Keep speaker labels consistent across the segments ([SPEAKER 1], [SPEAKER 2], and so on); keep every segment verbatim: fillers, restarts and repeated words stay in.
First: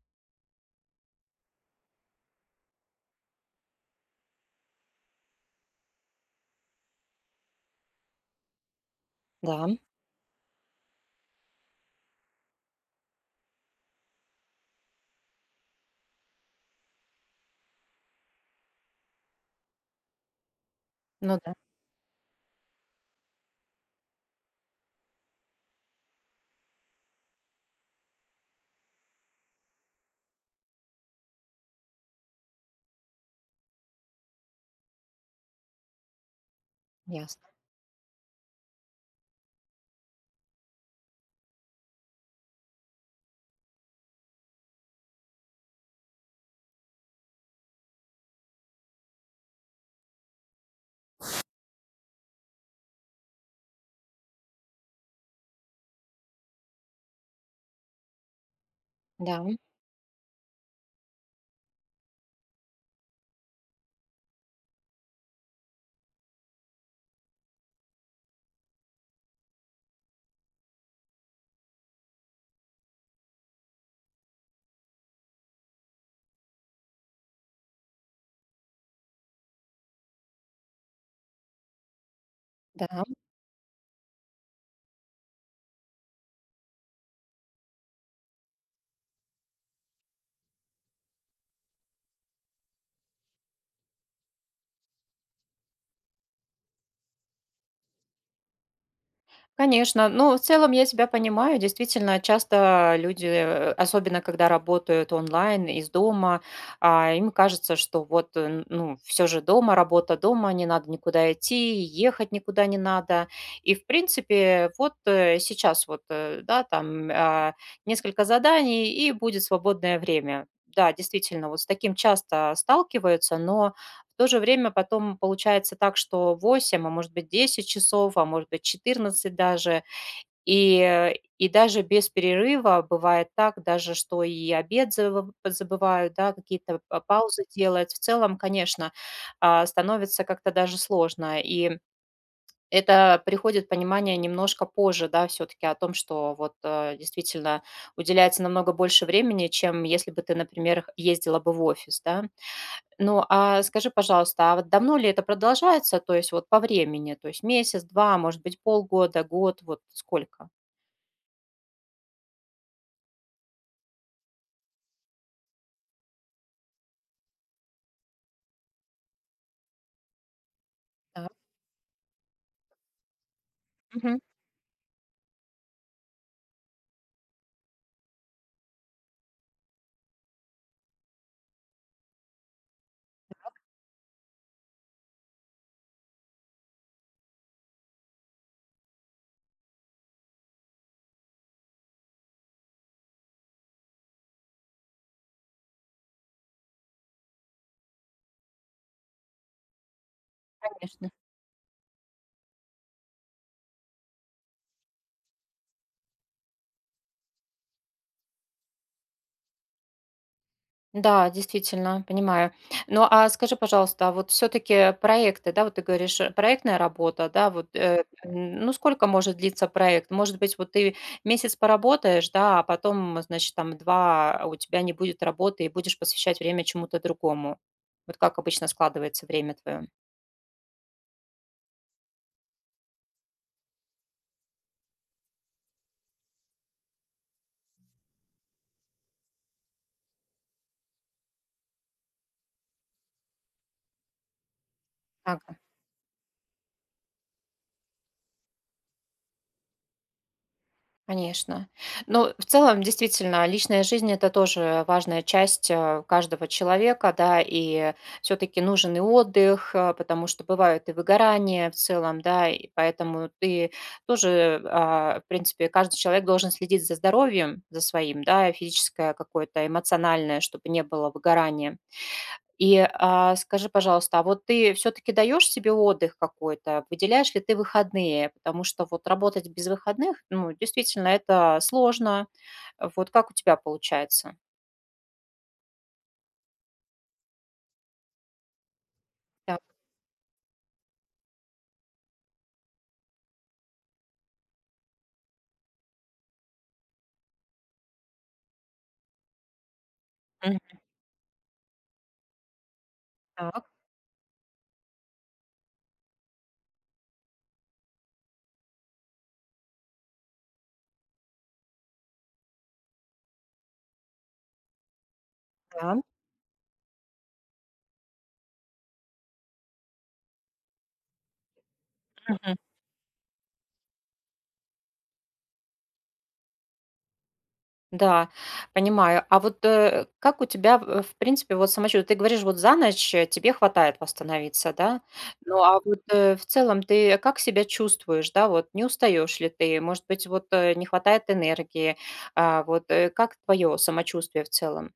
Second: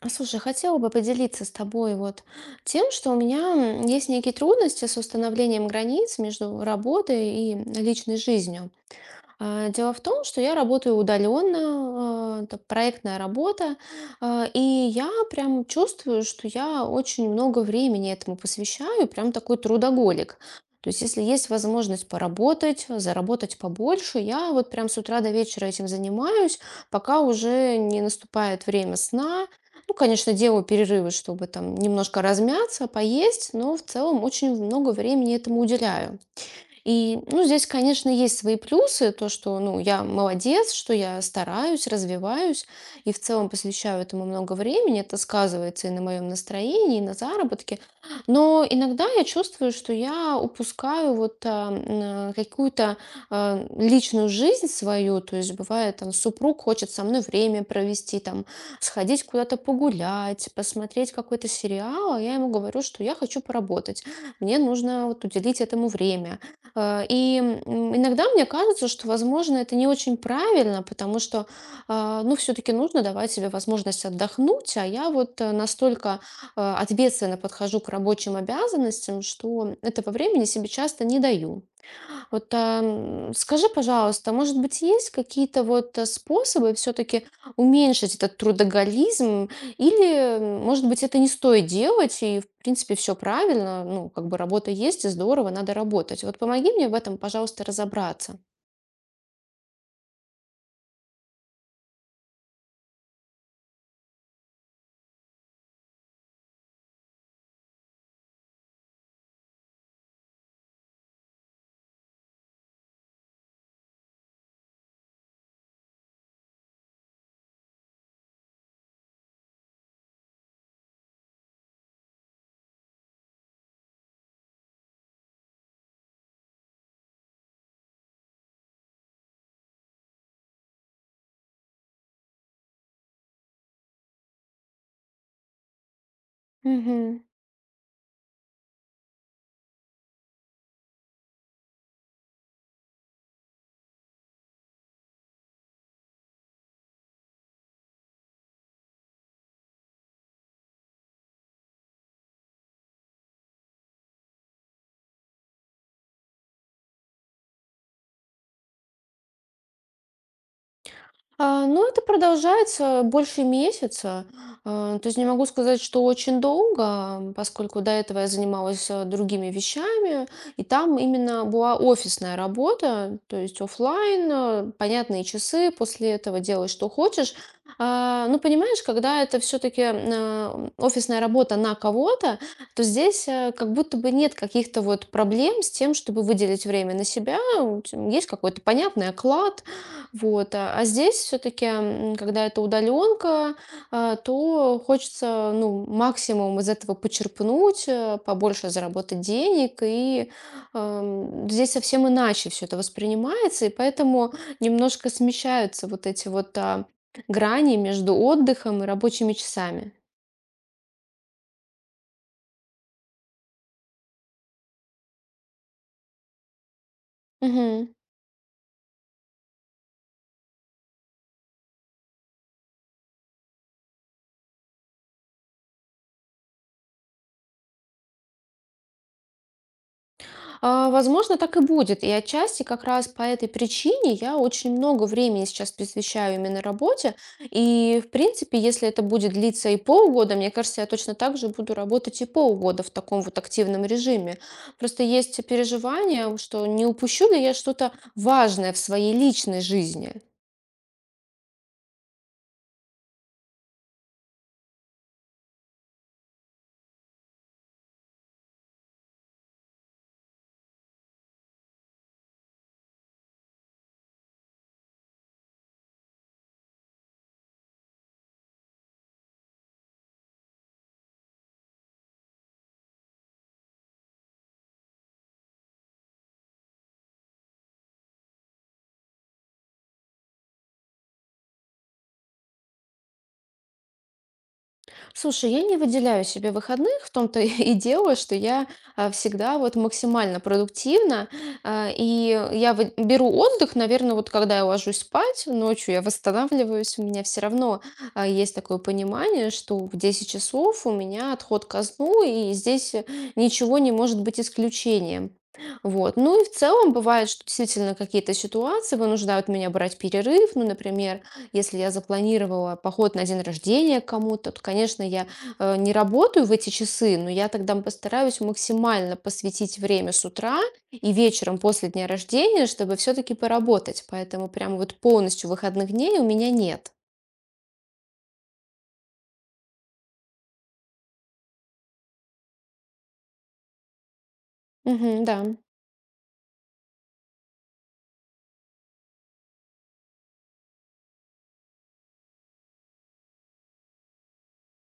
[SPEAKER 1] А, Слушай, хотела бы поделиться с тобой вот тем, что у меня м, есть некие трудности с установлением границ между работой и личной жизнью.
[SPEAKER 2] Да,
[SPEAKER 1] А, Дело в том, что я работаю удаленно, а, это проектная работа, а, и я прям чувствую, что я очень много времени этому посвящаю, прям такой трудоголик. То есть, если
[SPEAKER 2] ну
[SPEAKER 1] есть
[SPEAKER 2] да,
[SPEAKER 1] возможность поработать, заработать побольше, я вот прям с утра до вечера этим занимаюсь, пока уже не наступает время сна. Ну, конечно, делаю перерывы, чтобы там немножко размяться, поесть, но в целом очень много времени этому уделяю. И, ну,
[SPEAKER 2] ясно.
[SPEAKER 1] здесь, конечно, есть свои плюсы, то, что, ну, я молодец, что я стараюсь, развиваюсь и в целом посвящаю этому много времени, это сказывается и на моем настроении, и на заработке, но иногда я чувствую, что я упускаю вот а, м, а, какую-то а, личную жизнь свою, то есть бывает, там, супруг хочет со мной время провести, там, сходить
[SPEAKER 2] Да,
[SPEAKER 1] куда-то погулять, посмотреть какой-то сериал, а я ему говорю, что я хочу поработать, мне нужно вот уделить этому время. Э, И м, иногда мне кажется, что, возможно, это не очень правильно, потому что, а, ну, все-таки нужно давать себе возможность отдохнуть, а я вот э, настолько э, ответственно подхожу к рабочим обязанностям, что этого времени себе часто не даю. Вот, а,
[SPEAKER 2] да,
[SPEAKER 1] м, скажи, пожалуйста, может быть, есть какие-то вот э, способы все-таки уменьшить этот трудоголизм? Или, м, может быть, это не стоит делать, и, в принципе, все правильно, ну, как бы работа есть, и здорово, надо работать. Вот помоги мне в этом, пожалуйста, разобраться.
[SPEAKER 2] конечно. Ну, в целом я тебя понимаю. Действительно, часто люди, э, особенно когда работают онлайн из дома, а, им кажется, что вот, э, н- ну, все же дома, работа дома, не надо никуда идти, ехать никуда не надо. И, в принципе, вот э, сейчас вот, э, да, там а, несколько заданий, и будет свободное время. Да, действительно, вот с таким часто сталкиваются, но в то же время потом получается так, что восемь, а может быть десять часов, а может быть четырнадцать даже. И, э, и даже без перерыва бывает так, даже что и обед забы- забывают, да, какие-то па-
[SPEAKER 1] Мгм.
[SPEAKER 2] паузы делать. В целом, конечно, а, становится как-то даже сложно. И это приходит понимание немножко позже, да, все-таки о том, что вот э, действительно уделяется намного больше времени, чем если бы ты, например, ездила бы в офис, да. Ну, а скажи, пожалуйста, а вот давно ли это продолжается? То есть вот по времени, то есть месяц, два, может быть, полгода, год, вот сколько?
[SPEAKER 1] А, ну, это продолжается больше месяца. А, то есть не могу сказать, что очень долго, м, поскольку до этого я занималась э, другими вещами, и там
[SPEAKER 2] Да.
[SPEAKER 1] именно была офисная работа, то есть
[SPEAKER 2] Мгм.
[SPEAKER 1] оффлайн, э, понятные часы, после этого делай, что хочешь. А, ну, понимаешь, когда это все-таки офисная работа на кого-то, то здесь э, как будто бы нет каких-то вот проблем с тем, чтобы выделить время на себя. У тя- Есть какой-то понятный оклад, вот, а а здесь все-таки, когда это удаленка, а, то хочется, ну, максимум из этого почерпнуть, э, побольше заработать денег, и
[SPEAKER 2] Конечно.
[SPEAKER 1] эм, здесь совсем иначе все это воспринимается, и поэтому немножко смещаются вот эти вот а, грани между отдыхом и рабочими часами.
[SPEAKER 2] Да, действительно, понимаю. Ну, а скажи, пожалуйста, а вот все-таки проекты, да, вот ты говоришь, э, проектная работа, да, вот, э, м, ну, сколько может длиться проект? Может быть, вот ты месяц поработаешь, да, а потом, значит, там два а у тебя не будет работы и будешь посвящать время чему-то другому. Вот как обычно складывается время твое?
[SPEAKER 1] А, возможно, так и будет. И отчасти как раз по этой причине я очень много времени сейчас посвящаю именно работе. И, в принципе, если это будет длиться и полгода, мне кажется, я точно так же буду работать и полгода в таком вот активном режиме. Просто есть переживание, что не упущу ли я что-то важное в своей личной жизни.
[SPEAKER 2] Конечно. Но в целом, действительно, личная жизнь- это тоже важная часть, э, каждого человека, да. И все таки нужен и отдых, э, потому что бывают и выгорания в целом, да. И поэтому ты тоже, а, в принципе, каждый человек должен следить за здоровьем, за своим, да, физическое какое-то, эмоциональное, чтобы не было выгорания. И, а, скажи, пожалуйста, а вот ты все таки даешь себе отдых какой-то? Выделяешь ли ты выходные? Потому что вот работать без выходных, ну, действительно, это сложно. Вот как у тебя получается?
[SPEAKER 1] Слушай, я не выделяю себе выходных, в том-то и дело, что я а, всегда
[SPEAKER 2] Так,
[SPEAKER 1] вот максимально продуктивна, а, и я вы- беру отдых, наверное, вот когда я ложусь спать, ночью я восстанавливаюсь, у меня все равно а, есть такое понимание, что в десять
[SPEAKER 2] Мгм.
[SPEAKER 1] часов у меня отход ко сну, и здесь э,
[SPEAKER 2] так,
[SPEAKER 1] ничего не может быть исключением. Вот. Ну и в целом бывает, что действительно какие-то ситуации вынуждают меня брать перерыв. Ну, например, если я запланировала поход на день рождения к кому-то, то, конечно, я э, не
[SPEAKER 2] да.
[SPEAKER 1] работаю в эти часы, но я тогда постараюсь максимально посвятить время с утра и вечером после дня рождения, чтобы все-таки поработать. Поэтому прям вот полностью выходных дней у меня нет.
[SPEAKER 2] Да, понимаю. А вот, э, как у тебя, э, в принципе, вот самочувствие? Ты говоришь, вот за ночь, э, тебе хватает восстановиться, да?
[SPEAKER 1] Мгм, да.
[SPEAKER 2] Ну, а вот, э, в целом ты как себя чувствуешь, да? Вот не устаешь ли ты? Может быть, вот, э, не хватает энергии? А, вот, э, как твое самочувствие в целом?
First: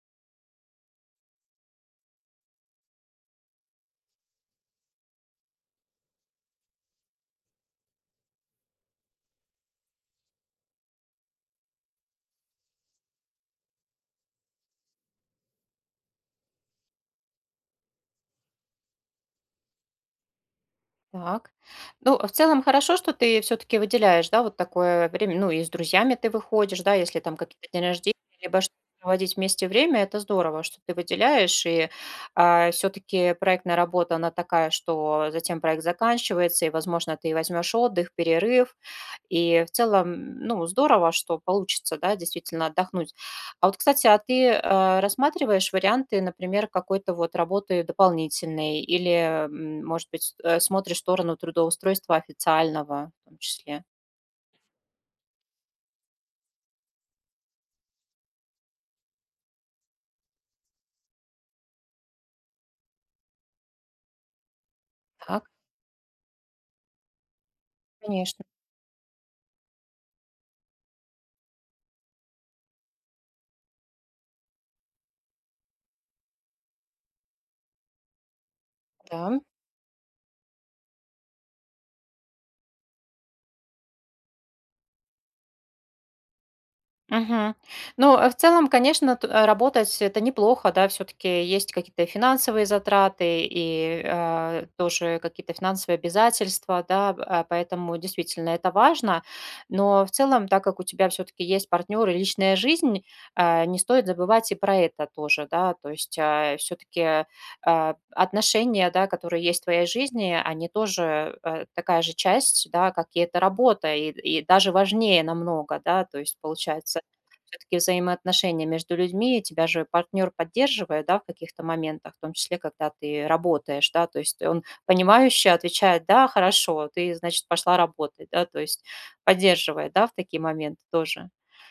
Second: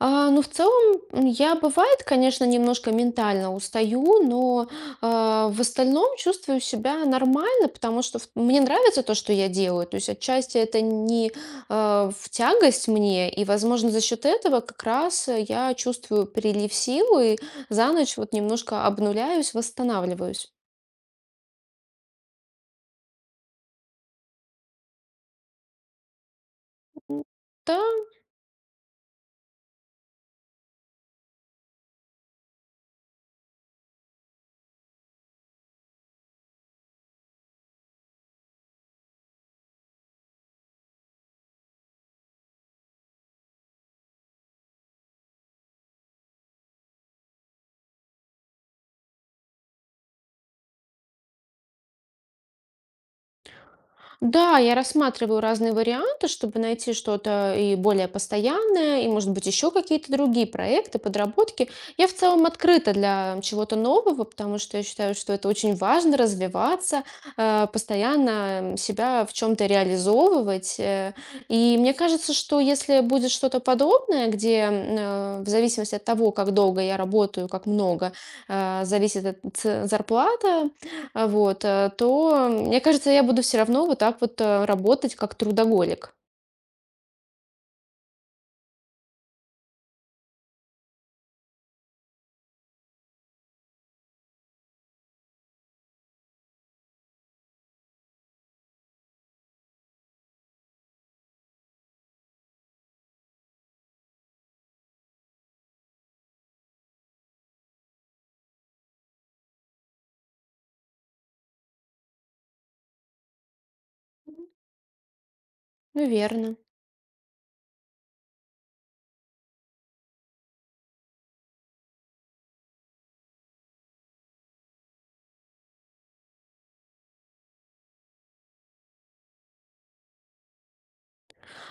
[SPEAKER 1] А, ну, в целом, м, я, бывает, конечно, немножко ментально устаю, но а, в остальном чувствую себя нормально, потому что в- мне нравится то, что я делаю. То есть отчасти это не а, в тягость мне, и, возможно, за счет этого как раз э, я чувствую прилив сил и за ночь вот немножко обнуляюсь, восстанавливаюсь.
[SPEAKER 2] Так. Ну, в целом хорошо, что ты все таки выделяешь, да, вот такое время. Ну, и с друзьями ты выходишь, да, если
[SPEAKER 1] М,
[SPEAKER 2] там какие-то
[SPEAKER 1] Да,
[SPEAKER 2] дни рождения, либо что проводить вместе время, это здорово, что ты выделяешь. И, все таки проектная работа, она такая, что затем проект заканчивается, и, возможно, ты возьмешь отдых, перерыв. И в целом, ну, здорово, что получится, да, действительно отдохнуть а Вот, кстати, а ты, э, рассматриваешь варианты, например, какой-то вот работы дополнительной или, м, может быть, с- э, смотришь в сторону трудоустройства официального в том числе?
[SPEAKER 1] да, я рассматриваю разные варианты, чтобы найти что-то и более постоянное, и, может быть, еще какие-то другие проекты, подработки. Я в целом открыта для чего-то нового, потому что я считаю, что
[SPEAKER 2] Так.
[SPEAKER 1] это очень важно развиваться, э,
[SPEAKER 2] Конечно,
[SPEAKER 1] постоянно себя в чем-то реализовывать. э. И мне кажется, что если будет что-то подобное, где м, э, в зависимости от того, как долго я работаю, как много, э, зависит от
[SPEAKER 2] да.
[SPEAKER 1] ц- зарплата, а, вот, э, то, мне кажется, я буду все равно вот так вот, э, работать как трудоголик.
[SPEAKER 2] Мгм. Ну, э, в целом, конечно, т- э, работать это неплохо, да, все-таки есть какие-то финансовые затраты и э, тоже какие-то финансовые обязательства, да, б- а, поэтому действительно это важно. Но в целом, так как у тебя все-таки есть партнер и личная жизнь, а, не стоит забывать и про это тоже, да, то есть все-таки отношения, да, которые есть в твоей жизни, они тоже э, такая же часть, да, как и эта работа, и,
[SPEAKER 1] Мгм.
[SPEAKER 2] и даже важнее намного, да, то есть
[SPEAKER 1] Наверно.
[SPEAKER 2] получается все таки взаимоотношения между людьми, тебя же партнер поддерживает, да, в каких-то моментах, в том числе, когда ты работаешь, да, то есть он понимающе отвечает: "Да, хорошо, ты, значит, пошла работать", да, то есть поддерживает, да, в такие моменты тоже.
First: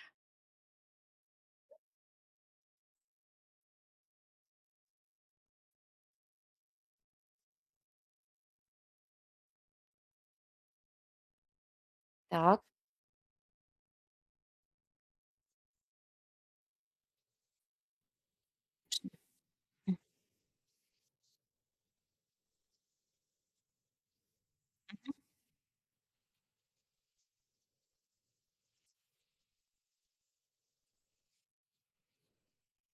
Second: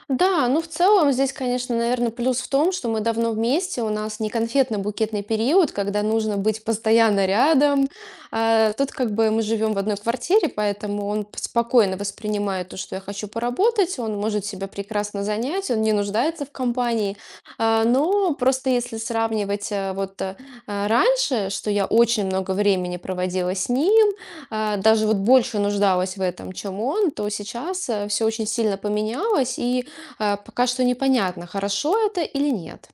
[SPEAKER 1] Да, ну в целом здесь, конечно, наверное, плюс в том, что мы давно вместе, у нас не конфетно-букетный период, когда нужно быть постоянно рядом. А, тут как бы мы живем в одной квартире, поэтому он п- спокойно
[SPEAKER 2] Так.
[SPEAKER 1] воспринимает то, что я хочу поработать, он может себя прекрасно занять, он не нуждается в компании. А, но просто если сравнивать э, вот э, а, раньше, что я очень много времени проводила с ним, а, даже вот больше нуждалась в этом, чем он, то сейчас все очень сильно поменялось, и а, Пока что непонятно, хорошо это или нет.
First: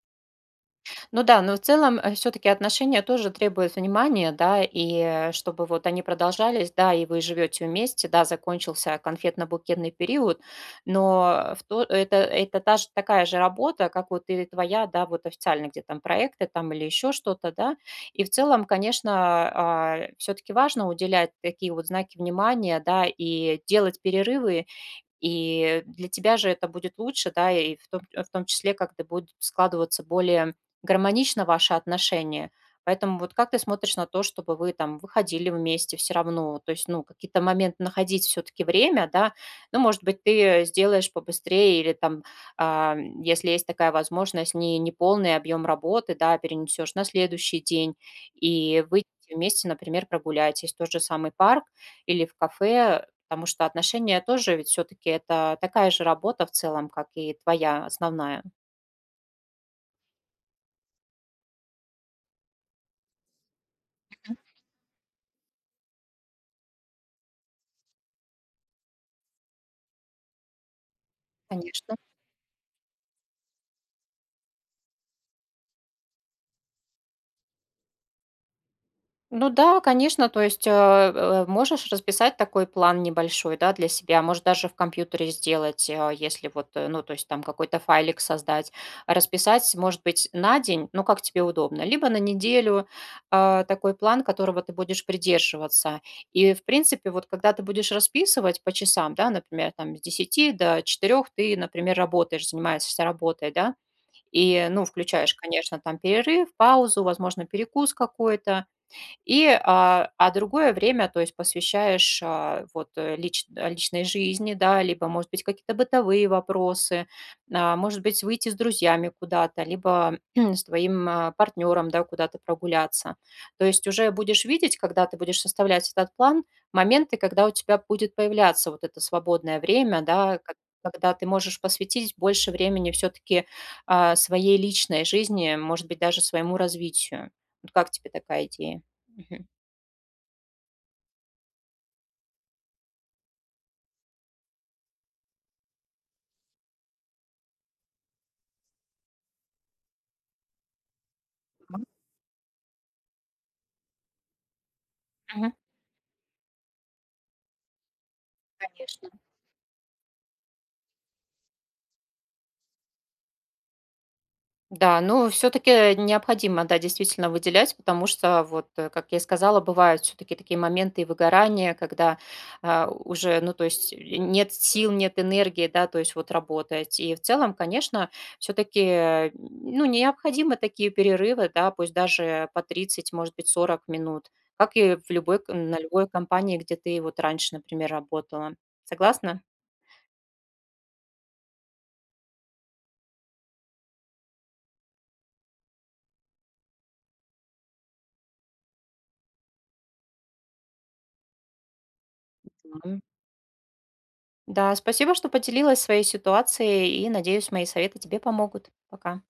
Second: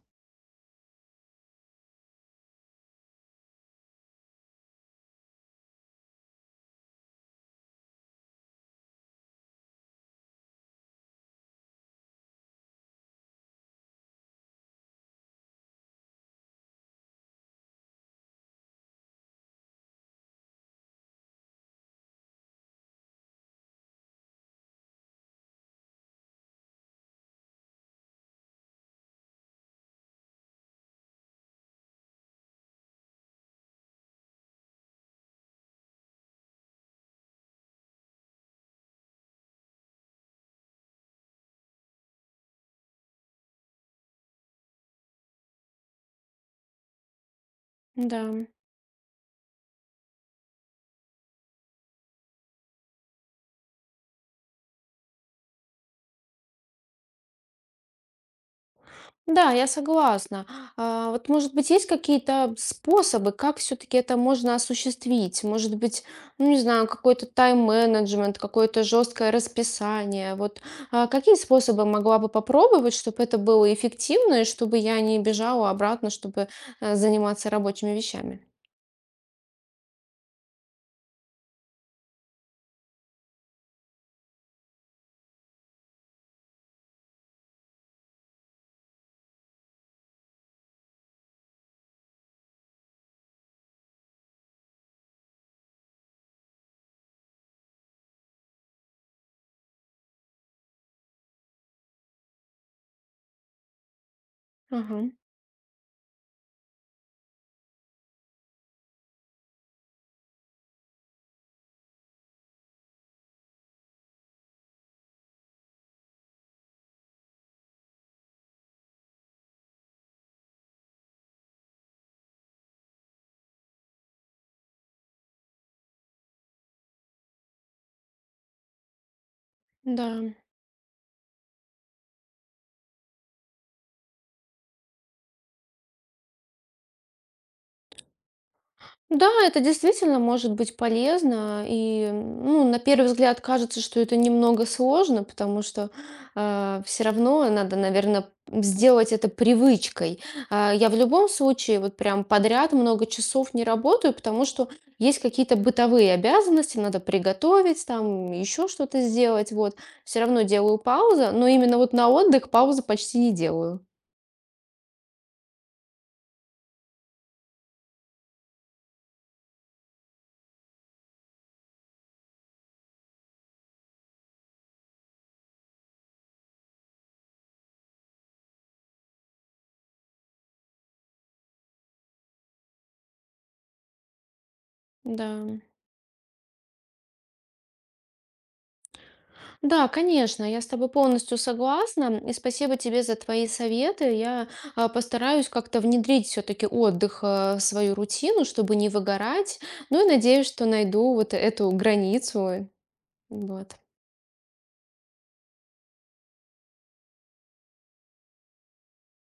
[SPEAKER 2] Ну да, но в целом все-таки отношения тоже требуют внимания, да, и э, чтобы вот они продолжались, да, и вы живете вместе, да, закончился конфетно-букетный период, но э, в то- это, это та же, такая же работа, как вот и твоя, да, вот официально где там проекты там или еще что-то, да, и в целом, конечно, все-таки важно уделять такие вот знаки внимания, да, и делать перерывы, и для тебя же это будет лучше, да, и в том, в том числе как-то будут складываться более гармонично ваши отношения. Поэтому вот как ты смотришь на то, чтобы вы там выходили вместе все равно, то есть, ну, какие-то моменты находить все-таки время, да, ну, может быть, ты сделаешь побыстрее или там, а, если есть такая возможность, не, не полный объем работы, да, перенесешь на следующий день
[SPEAKER 1] Да.
[SPEAKER 2] и выйти вместе, например, прогулять, есть тот же самый парк или в кафе. Потому что отношения тоже ведь все таки это такая же работа в целом, как и твоя основная.
[SPEAKER 1] Да, я согласна. А, вот, может быть, есть какие-то способы, как все-таки это можно осуществить? Может быть, ну, не знаю, какой-то тайм-менеджмент, какое-то жесткое расписание. Вот, а, какие способы
[SPEAKER 2] Конечно.
[SPEAKER 1] могла бы попробовать, чтобы это было эффективно, и чтобы я не бежала обратно, чтобы э, заниматься рабочими вещами?
[SPEAKER 2] Ну да, конечно, то есть, э, э, можешь расписать такой план небольшой, да, для себя. Может, даже в компьютере сделать, э, если вот, э, ну, то есть там какой-то файлик создать. Расписать, может быть, на день, ну, как тебе удобно, либо на неделю, а, такой план, которого ты будешь придерживаться. И, в принципе, вот когда ты будешь расписывать по часам, да, например, там с десяти до четырёх ты, например, работаешь, занимаешься работой, да, и, ну,
[SPEAKER 1] Ага,
[SPEAKER 2] включаешь, конечно, там перерыв, паузу, возможно, перекус какой-то, и, а, а другое время, то есть посвящаешь, а, вот, э, лич а, личной жизни, да, либо, может быть, какие-то бытовые вопросы, а, может быть, выйти с друзьями куда-то, либо с твоим, а, партнером, да, куда-то прогуляться. То есть уже будешь видеть, когда ты будешь составлять этот план, моменты, когда у тебя будет появляться вот это свободное время,
[SPEAKER 1] да.
[SPEAKER 2] да, ко когда ты можешь посвятить больше времени все-таки, а, своей личной жизни, может быть, даже своему развитию. Вот как тебе такая идея?
[SPEAKER 1] Да,
[SPEAKER 2] Мгм.
[SPEAKER 1] это действительно может быть полезно. И, ну, на первый взгляд кажется, что это немного сложно, потому что все равно надо, наверное, сделать это привычкой. А, я в любом случае
[SPEAKER 2] Мгм.
[SPEAKER 1] вот прям подряд много часов не работаю, потому что есть
[SPEAKER 2] Мгм.
[SPEAKER 1] какие-то бытовые обязанности, надо приготовить, там еще что-то
[SPEAKER 2] Конечно.
[SPEAKER 1] сделать. Вот, все равно делаю паузу, но именно вот на отдых паузу почти не делаю.
[SPEAKER 2] Да, ну, все таки необходимо, да, действительно выделять, потому что, вот, э, как я и сказала, бывают все таки такие моменты и выгорания, когда, а, уже, ну, то есть, э, нет сил, нет энергии, да, то есть вот работать. И в целом, конечно, все таки ну, необходимы такие перерывы, да, пусть даже по тридцать, может быть, сорок минут, как и в
[SPEAKER 1] Да.
[SPEAKER 2] любой к на любой компании, где ты вот раньше, например, работала. Согласна?
[SPEAKER 1] Да, конечно, я с тобой полностью согласна. И спасибо тебе за твои советы. Я а, постараюсь как-то внедрить все-таки отдых а, в свою рутину, чтобы не выгорать. Ну и надеюсь, что найду вот эту границу.
[SPEAKER 2] Да.
[SPEAKER 1] Вот.
[SPEAKER 2] Да, спасибо, что поделилась своей ситуацией, и, надеюсь, мои советы тебе помогут. Пока.